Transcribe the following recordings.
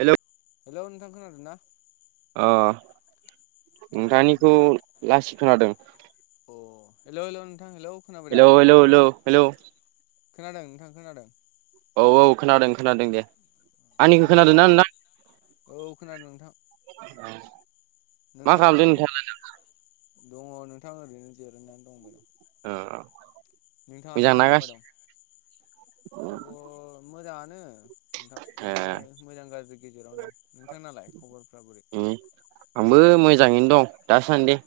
हेल' hello नोंथां खोनादों ना अ नोंथांनिखौ अ लासि खोनादों अ हेल' हेल' नोंथां हेलौ खोनाबाय हेल दा हेल' हेल' हेल' खोनादों नोंथां खोनादों औ औ खोनादों खोनादों दे आंनिखौ खोनादोंना नोंथां औ खोनादों नोंथां मा नोंथां खालामदो नोंथाङालाय दा दङ नोंथां ओरैनो जिरायनानै दंबायद' अ नोंथाङालाय मा खालामबाय दं खबर मोजाङानो नोंथां ए बिदिनो मोजां गाज्रि गेजेरावनो दं नोंथांनाालाय खबरफ्रा बोरै उम आंबो मोजाङैनो दं दासान्दि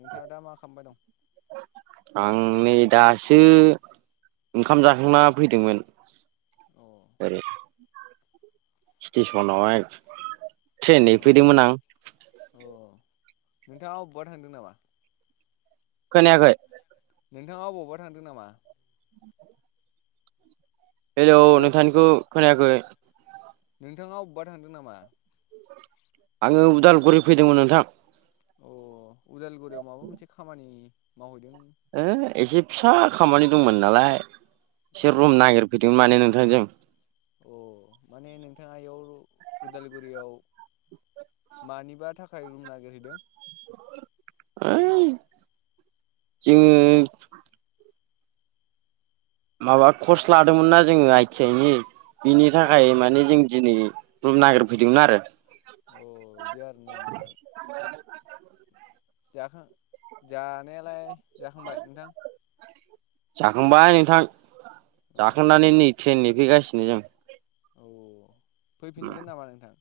नोंथाङा दा मा खालामबाय दं आं नै दासो ओंखाम जाखांना फैदोंमोन [unintelligible] ओै स्टेसनावहाय ट्रेननै अ फैदोंमोन आं अ नोंथाङा अबेबा थांदों नामा खोनाखै नोंथाङा अबावबा थांदों नामा हेलौ नोंथांनिखौ खोनायाखै नोंथाङा अबावबा थांदों नामा आङो उदालगुरि फैदोंमोन नोंथां अ उदालगुरियाव माबा मोनसे खामानि मावहैदों हो एसे फिसा खामानि दंमोन नालाय अ एसोर रुम नागिरफैदोंमोन माने नोंथांजों अ माने नोंथाङा इयाव उदालगुरियाव मानिबा थाखाय रुम नागिरहैदों ओइ जोङो माबा कर्स लादोंमोन नना जोङो आइ टि आइ नि बिनि औ थाखाय नोंथां माने जों दिनै रुम नागिरफैदोंमोन आरो अ इदि आरोना नोंथां [unintelligible] जाखां जानायालाय जाखांबाय नोंथां जाखांबाय नोंथां अ जाखांनानै नै ट्रेन नेफैगासिनो जों औ औ फैफिनगोन नामा नोंथां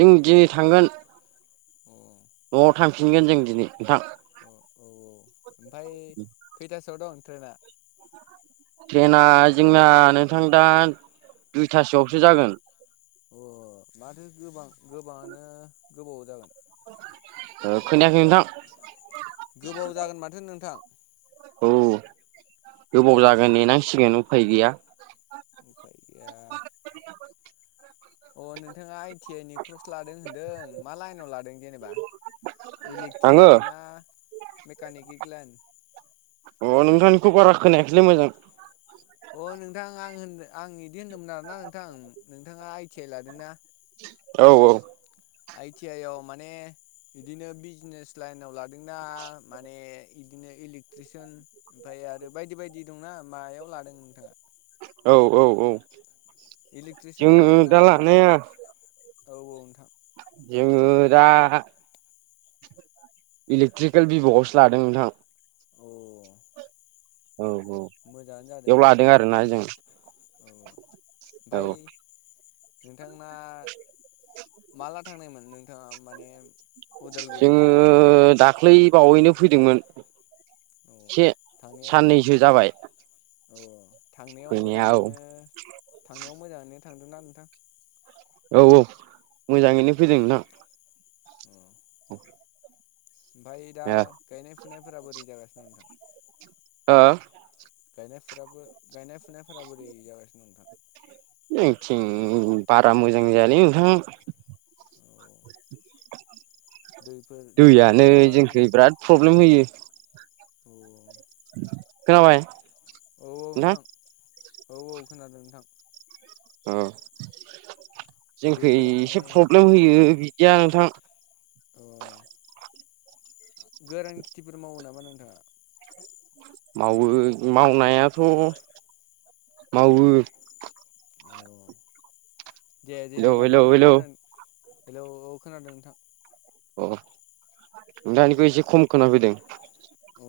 जों दिनै थांगोन अ न'आव थांफिनगोन जों दिनै नोंथां औ औ औ ओमफाय खैथासोआव दं ट्रेना ट्रेनाआ जोंना नोंथां दा दुइथासोआवसो जागोन अ माथो गोबां गोबाङानो गोबाव जागोन ओ खोनायाखै नोंथां गोबाव जागोन माथो नोंथां। औ गोबाव अ जागोन नेनांसिगोन उफाय गैया। उफाय गैया अ नोंथाङा आइ टि आइ नि क्रस लादों होनदों मा लाइनाव लादों जेनेबा इलेक्ट्रिक आङो लाइन ना मेकानिकक लाइन अ नोंथांनिखौ बारा खोनायाखैलै मोजां अ नोंथां आं होनदों आं बिदि होन्दोंमोन आरोना नोंथां नोंथाङा आइ टि आइ लादोंना औ औ आइ टि आइ आव माने बिदिनो बिजनेस लाइनाव लादोंना माने इदिनो इलेक्ट्रिसियन ओमफ्राय आरो बायदि बायदि दंना मायाव लादों नोंथाङा औ औ औ इलेक्ट्रिसियान जोङो लादोंना दा लानाया औ औ नोंथां जोङो दा इलेक्ट्रिकेल भिभ'आवसो लादों नोंथां अ औ औ मोजाङानो जादों बेयाव दे लादों नोंथां आरोना जों औ ओमफाय औ नोंथां माला थांनायमोन नोंथाङा माने उदालगुरियाव जोङो माला थांनायमोन दाख्लै बावैनो फैदोंमोन अ एसे साननैसो जाबाय औ थांनायाव फैनाया औ मोजाङैनो थांनायाव मोजाङैनो थांदों ना नोंथां औ औ मोजाङैनो फैदों ना औ औ ओमफाय दा गायनाय फुनायफोरा बोरै जागासिनो नोंथां। ओ गायनायफोराबो गायनाय फुनायफोरा बोरै जागासिनो दं नोंथां। जोंथिं बारा मोजां जायालै नोंथां [inaudible] दैफोर दैयानो दैफोरालाय माबायदि जोंखै बिराद प्रब्लेम होयो अ खोनाबाय औ औ नोंथां औ औ खोनादों नोंथां। ओ जोंखै दैफोरा माने एसे प्रब्लेम दै होयो बिदिया नोंथां अ गोरान खेथिफोर मावो नामा नोंथाङा मावो मावनायाथ मावो अ दे हेलौ जेनेबा मा हेलौ मा हेलौ गोरान हेलौ खोनादों नोंथां अ दानिखौ एसे खम खोनाफैदों अ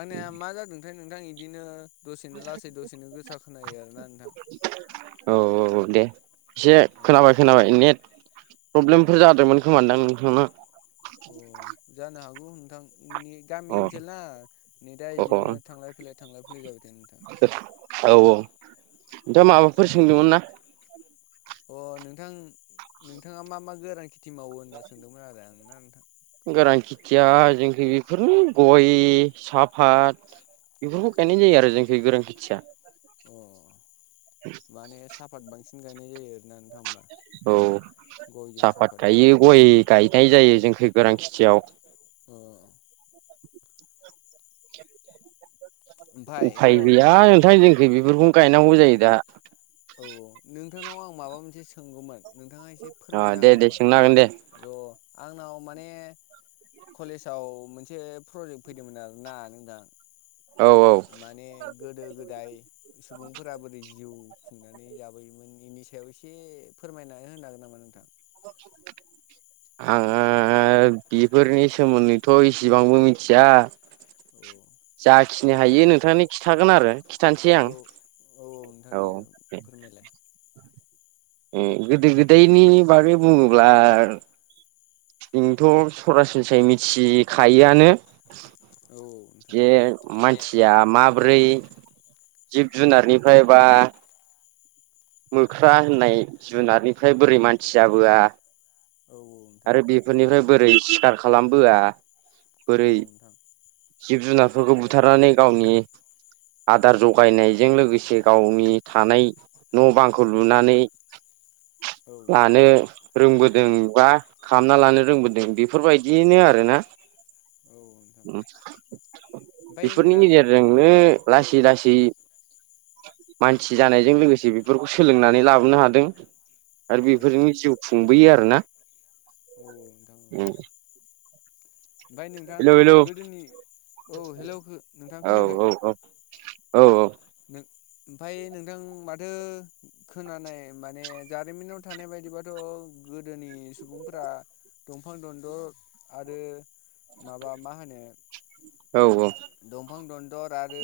आंनिया मा जादोंथाय नोंथां इदिनो दसेनो लासै दसेनो गोसा खोनायो आरोना नोंथां। औ औ दे एसे खोनाबाय खोनाबाय नेट प्रब्लेमफोर जादोंमोन खोमादां नोंथांना अ जानो हागौ नोंथांनि गामि अ ओनसोलना नेदा अ बिदिनो औ थांलाय फैलाय थांलाय फैलाय जाबायथायो नोंथां औ औ नोंथाङा माबाफोर सोंदोंमोन ना। अ नोंथां नोंथाङा मा मा गोरान खेथि मावो होनना सोंदोंमोन आरो आं ना नोंथां। गोरान खेथिया जोंखै बेफोरनो गय साफाथ बेफोरखौ गायनाय जायो आरो जोंखै गोरां खेथिया अ माने साहफात बांसिन गायनाय जायो आरोना नोंथां होमबा औ गयजों साहपात साफातजों गायो गय गायनाय जायो जोंख गोरान खेथियाव अ ओमफाय उफाय र' गैया नोंथां जोंखो बेफोरखौनो गायनांगौ जायो दा औ नोंथांनाव आं माबा मोनसे सोंगौमोन नोंथाङा एसे अ फोरमायनो दे हागोन दे नामा सोंनो हागोन दे र आंनाव माने कलेजाव मोनसे प्रजेक्ट फैदोंमोन आरोना नोंथां औ औ माने गोदो गोदाय सुबुंफोरा बोरै जिउ खुंनानै जाबोयोमोन बेनि सायाव एसे फोरमायना होनो हागोन नामा नोंथां [inaudible] आङो बेफोरनि सोमोन्दैथ इसिबांबो मिथिया औ जाखिनि माने हायो नोंथांनि खिन्थागोन आरो खिथानोसै आं औ औ औ नोंथां औ दे फोरमायलाय ए गोदो गोदायनि बागै बुङोब्ला जोंथ सरासनस्रायै मिथिखायोआनो औ नोंथां बे मानसिया माब्रै जिब जुनारनिफ्राय बा मोख्रा होननाय जुनारनिफ्राय बोरै मानसि जाबोआ औ नोंथां आरो बे फोरनिफ्राय बोरै सिखार खालामबोआ औ बोरै औ नोंथां जिब जुनारफोरखौ बुथारनानै गावनि आदार जगायनायजों लोगोसे गावनि थानाय न बांखौ लुनानै औ लानो रोंबोदों बा खालामना लानो रोंबोदों बेफोरबायदिनो आरोना नोंथां ओमफ्राय बेफोरनि नोंथां गेजेरजों नो लासै लासै मानसि जानायजों लोगोसे बे बेफोरखौ सोलोंनानै लाबोनो हादों आरो औ औ बेफोरनि जिउ खुंबोयो आरोना औ नोंथां औ ओमफ्राय नोंथां हेलौ हेलौ गोदोनि औ हेल' नोंथां औ खोनायाखै औ औ औ औ नों ओमफफ्राय नोंथां माथो खोनानाय माने जारिमिनाव थानाय बायदिबाथ' गोदोनि सुबुंफोरा दंफां दनदर आरो माबा मा होनो औ औ दंफां दनदर आरो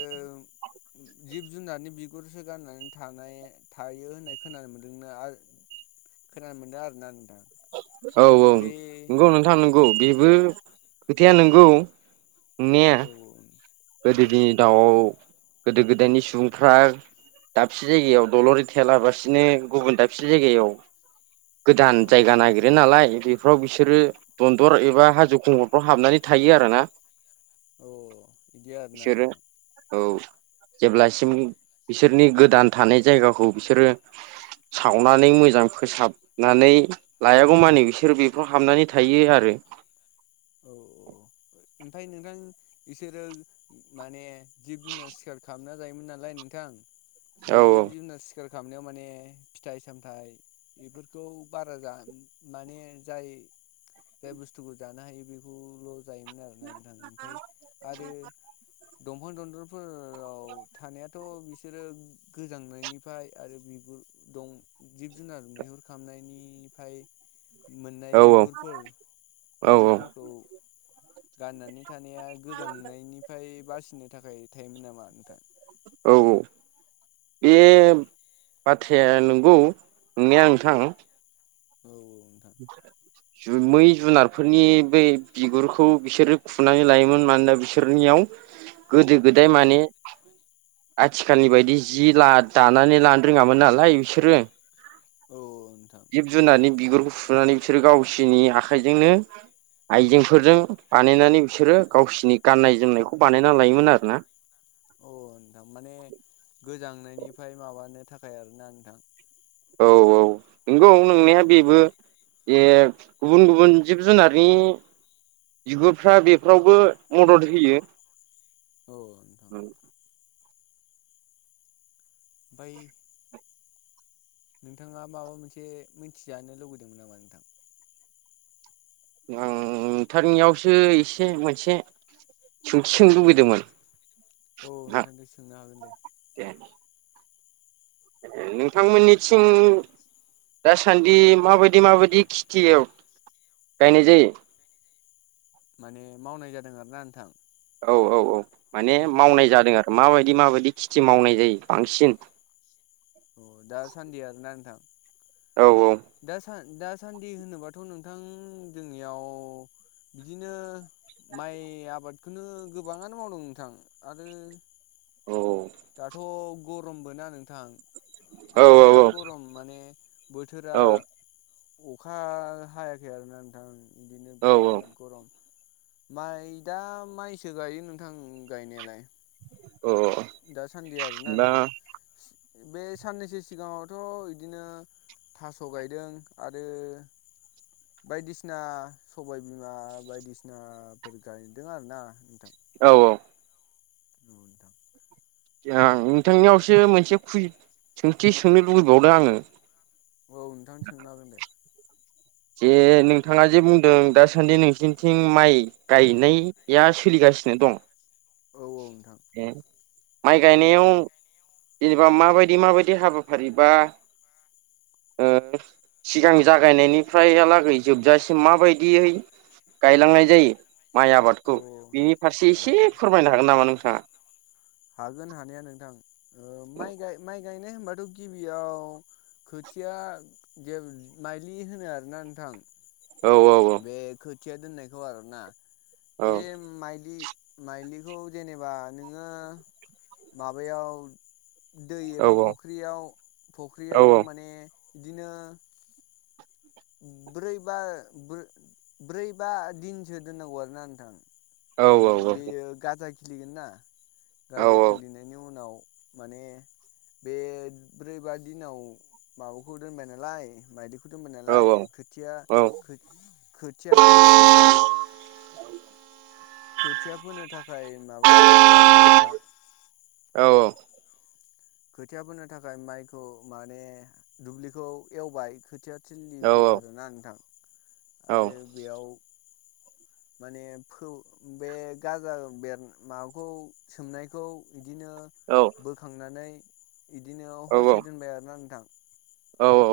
जिब जुनारनि बिगुरसो गाननानै थानाय थायो होननाय खोनानो मोनदोंना खोनानो मोनदों आरोना नोंथां औ औ बे नंगौ नोंथां नंगौ बेबो खोथाया नंगौ औ औ गोदो दिनि नोंथां दाउआव गोदो गोदायनि सुबुंफ्रा दाबसे जायगायाव दलरि थायालाबसिनो गुबुन दाबसे जायगायाव औ गोदान जायगा औ नागिरो नालाय बे फाव बिसोरो दनदर एबा हाजो खुंगलफ्राव हाबनानै थायो आरो ना औ बिदि आरोना इसोरो नोंथां औ जेब्लासिम बिसोरनि गोदान थानाय जायगाखौ बिसोरो सावनानै मोजां फोसाब नानै लायागौ मानि बिसोरो बेफोराव हाबनानै थायो आरो औ औ ओमफ्राय नोंथां बिसोरो माने जिब जुनार सिखार खालामना जायोमोन नालाय नोंथां बे औ जिब जुनार सि सिकार खालामामनायाव माने फिथाइ सामथाइ बेफोरखौ बारा माने जाय जाय बुस्थुखौ जानो हायो बेखौल' जायोमोन आरो थाङो ओमफ्राय आरो दंफां दन्दलफोराव थानायाथ' बिसोरो गोजांनायनिफ्राय आरो बिगुर दं जिब जुनार मैहुर खामनायनिफ्राय मोननाय औ बिगुरफोर औ बिगुरफोरखौ गाननानै थानाया गोजांनायनिफ्राय बासिनो थाखाय थायोमोन नामा नोंथां औ औ बे बाथ्राया नंगौ नंनाया नोंथां औ औ नोंथां मै जुनारफोरनि ब बिगुरखौ बिसोरो खुनानै लायोमोन मानोना बिसोरनियाव [inaudible] गोदो औ गोदाय माने आथिखालनि बायदि जि दानानै लानो रोङामोन नालाय बिसोरो औ नोंथां जिब जुनारनि बिगुरखौ फुनानै बिसोरो गावसिनि आखाइजोंनो आइजेंफोरजों बानायनानै बिसोरो गावसिनि गाननाय जोमनायखौ बानायना लायोमोन आरो ना अ नोंथां माने गोजांनायनिफ्राय माबानो थाखाय आरोना नोंथां। औ औ नंगौ औ नोंनाया बेबो जे गुबुन गुबुन जिब जुनारनि बिगुरफ्रा बेफोरावबो मदद होयो औ ओमफ्राय नोंथाङा माबा मोनसे मिथिजानो लुबैदोंमोन नामा नोंथां आं नोंथारनियावसो एसे मोनसे सोंथि सोंनो लुबैदोंमोन औ नोंथांखौ सोंनो हागोन दे। द ए नोंथांमोननिथिं दासान्दि माबायदि माबायदि खेथियाव गायनाय जायो? माने मावनाय जादों आर ना नोंथां। औ औ औ माने खेथिखौ मावनाय जादों आरो माबायदि माबायदि खेथि मावनाय जायो बांसिन। अ दा सान्दि आरोना नोंथां। औ औ दा दासान्दि होनोबाथ' नोंथां जोंनियाव बिदिनो, माइ आबादखौनो गोबाङानो मावदों नोंथां आरो औ दाथ' गरमबो ना नोंथां औ बिराद औ गरम माने बोथोरा अखा हायाखै आरोना नोंथां बिदिनो औ बिराद गरम माइ दा माइसो गायो नोंथां गायनायालाय अ। दासान्दि आरोना नोंथां बे साननैसो सिगाङावथ' बिदिनो, थास' गायदों आरो बायदिसिना सबायबिमा बायदिसिनाफोर गायदों आरोना नोंथां। औ औ औ नोंथांनियावसो मोनसे खु सोंथि सोंनो लुबैबावदों आङो। औ नोंथां सोंनो हागोन दे। जे नोंथाङा जे बुंदों दासान्दि नोंसिनिथिं माइ, गायनाया सोलिगासिनो दं, औ औ नोंथां माइ गायनायाव सोलिगासिनो दं जेनेबा माबायदि माबायदि हाबाफारि बा सिगां जागायनायनिफ्रायलागै जोबजासिम माबायदियै गायलांनाय जायो माइ अ आबादखौ बिनि फारसे अ एसे फोरमायनो हागोन नामा नोंथाङा हागोन हानाया नोंथां माइाय माइ गायनाय होनबाथ' गिबियाव खोथिया जे माइलि होनो आरोना नोंथां औ औ औ बे खोथिया दोननायखौ आरोना औ बेे माइलि माइलिखौ जेनेबा नोङो माबायाव दै औ एबा फख्रियाव औ फख्रियाव माने बिदिनो ब्रै बा ब्रै बा दिनसो दोननांगौ आरोना नोंथां औ माने बेयो गाजा खिलिगोन ना औ गाजा औ खिलिनायनि उनाव माने बे ब्रै बा दिनाव माबाखौ दोनबाय नालाय माइदिखौ दोनबाय नाल औ हाय खोथिया औ खोथिया फोनो थाखाय खोथिया फोनो थाखाय माबा नांगौ आरोना नोंथां औ औ खोथिया फोनो थाखाय माइखौ माने दुब्लिखौ एवबाय खोथिया थिललिखौ आरोना नोंथां आरो बेयाव माने बे गाजा बेर माबाखौ सोमनायखौ बिदिनो औ बोखांनानै बिदिनो हरसे दोनबाय आरोना नोंथां औ औ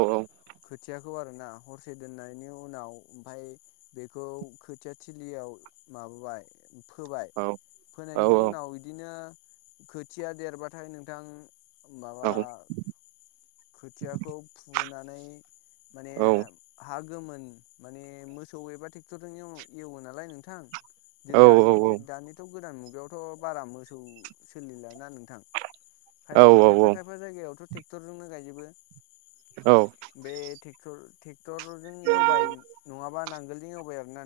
खोथियाखौ आर ना हरसे दोननायनि उनाव ओमफाय बेखौ खोथियाथिलियाव माबाबोबाय फोबाय फोनायनि उनाव बिदिनो खोथिया देरबाथाय नोंथां माबा खोथियाखौ फुनानै माने हा गोमोन माने मोसौ एबा ट्रेक्टरजों एवो नालाय नोंथां द दानिथ' गोदान मुगायावथ' बारा मोसौ सोलिलाना नोंथां औ खायफा खायफा जायगायावथ' ट्रेक्टरजोंनो गायजोबो औ बे ट्रेक्टरजों एवबाय नङाबा नांगोलजों एवबाय आरोना